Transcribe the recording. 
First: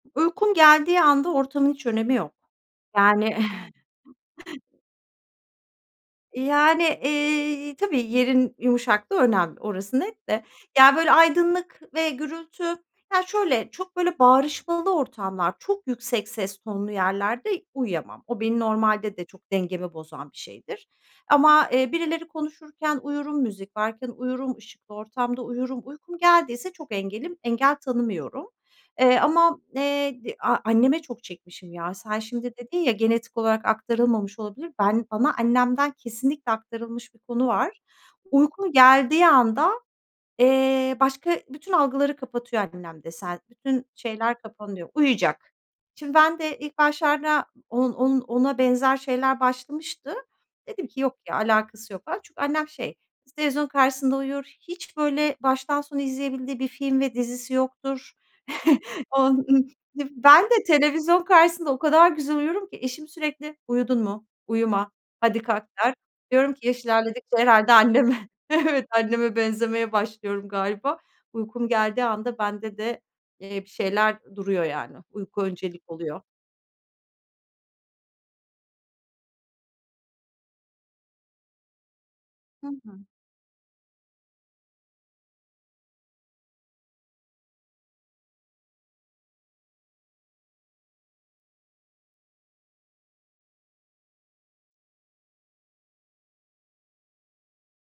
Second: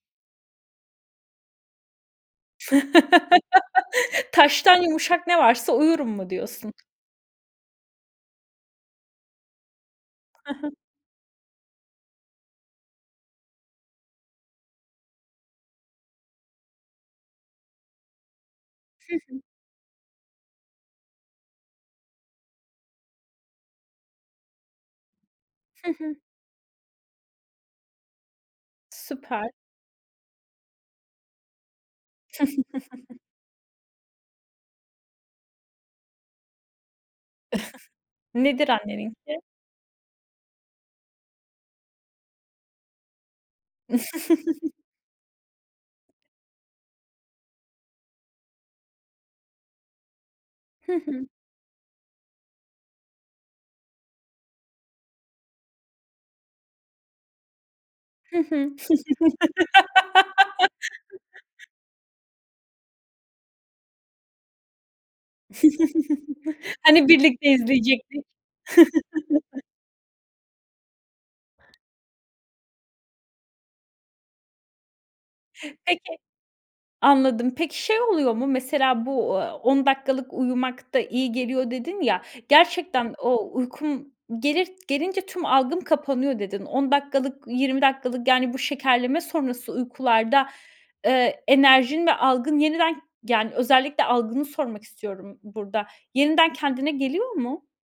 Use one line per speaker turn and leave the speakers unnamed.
Uykum geldiği anda ortamın hiç önemi yok. Yani.
"Taştan yumuşak ne varsa uyurum." mu
E,
diyorsun?
yani, eee, tabii yerin yumuşaklığı önemli orası net de.
Ha ha.
Ya, böyle, aydınlık ve gürültü Ya şöyle: Çok, böyle, bağırışmalı ortamlar, çok yüksek ses tonlu yerlerde uyuyamam. O benim
Hı
normalde de
hı.
çok dengemi bozan bir şeydir ama, eee, birileri konuşurken uyurum, müzik varken uyurum, ışıklı ortamda uyurum.
Hı hı.
Uykum geldiyse çok engelim engel tanımıyorum. Eee,
Süper.
ama, eee, de a anneme çok çekmişim ya. Sen şimdi dedin ya, "Genetik olarak aktarılmamış olabilir." Ben bana annemden kesinlikle aktarılmış bir konu var.
Nedir
Uykum geldiği
anneninki?
anda, eee, başka bütün algıları kapatıyor annem de sen Bütün şeyler kapanıyor, uyuyacak. Şimdi ben de ilk başlarda on on ona benzer şeyler başlamıştı. Dedim
Hı
ki, "Yok
hı.
ya! Alakası yok." falan. Çünkü annem, şey, is televizyonun karşısında uyur. Hiç, böyle, baştan sona izleyebildiği bir film ve dizisi yoktur.
Hı hı.
On ın iii, ben de televizyon karşısında o kadar güzel uyurum ki eşim sürekli, "Uyudun mu? Uyuma, hadi kalk." der. Diyorum ki yaş
Hani
ilerledikçe
birlikte
herhâlde
izleyecektik?
anneme Evet, anneme benzemeye başlıyorum galiba. Uykum geldiği anda bende de, eee, bir şeyler duruyor yani. Uyku öncelik
Peki
oluyor.
Anladım. Peki, şey oluyor mu? Mesela bu, aaa, "10 dakikalık uyumak da iyi geliyor." dedin ya,
Hı hı.
gerçekten o "Uykum gelir gelince tüm algım kapanıyor." dedin. 10 dakikalık, 20 dakikalık, yani, bu şekerleme sonrası uykularda, eee, enerjin ve algın yeniden yani, özellikle algını sormak istiyorum burada, yeniden kendine geliyor mu?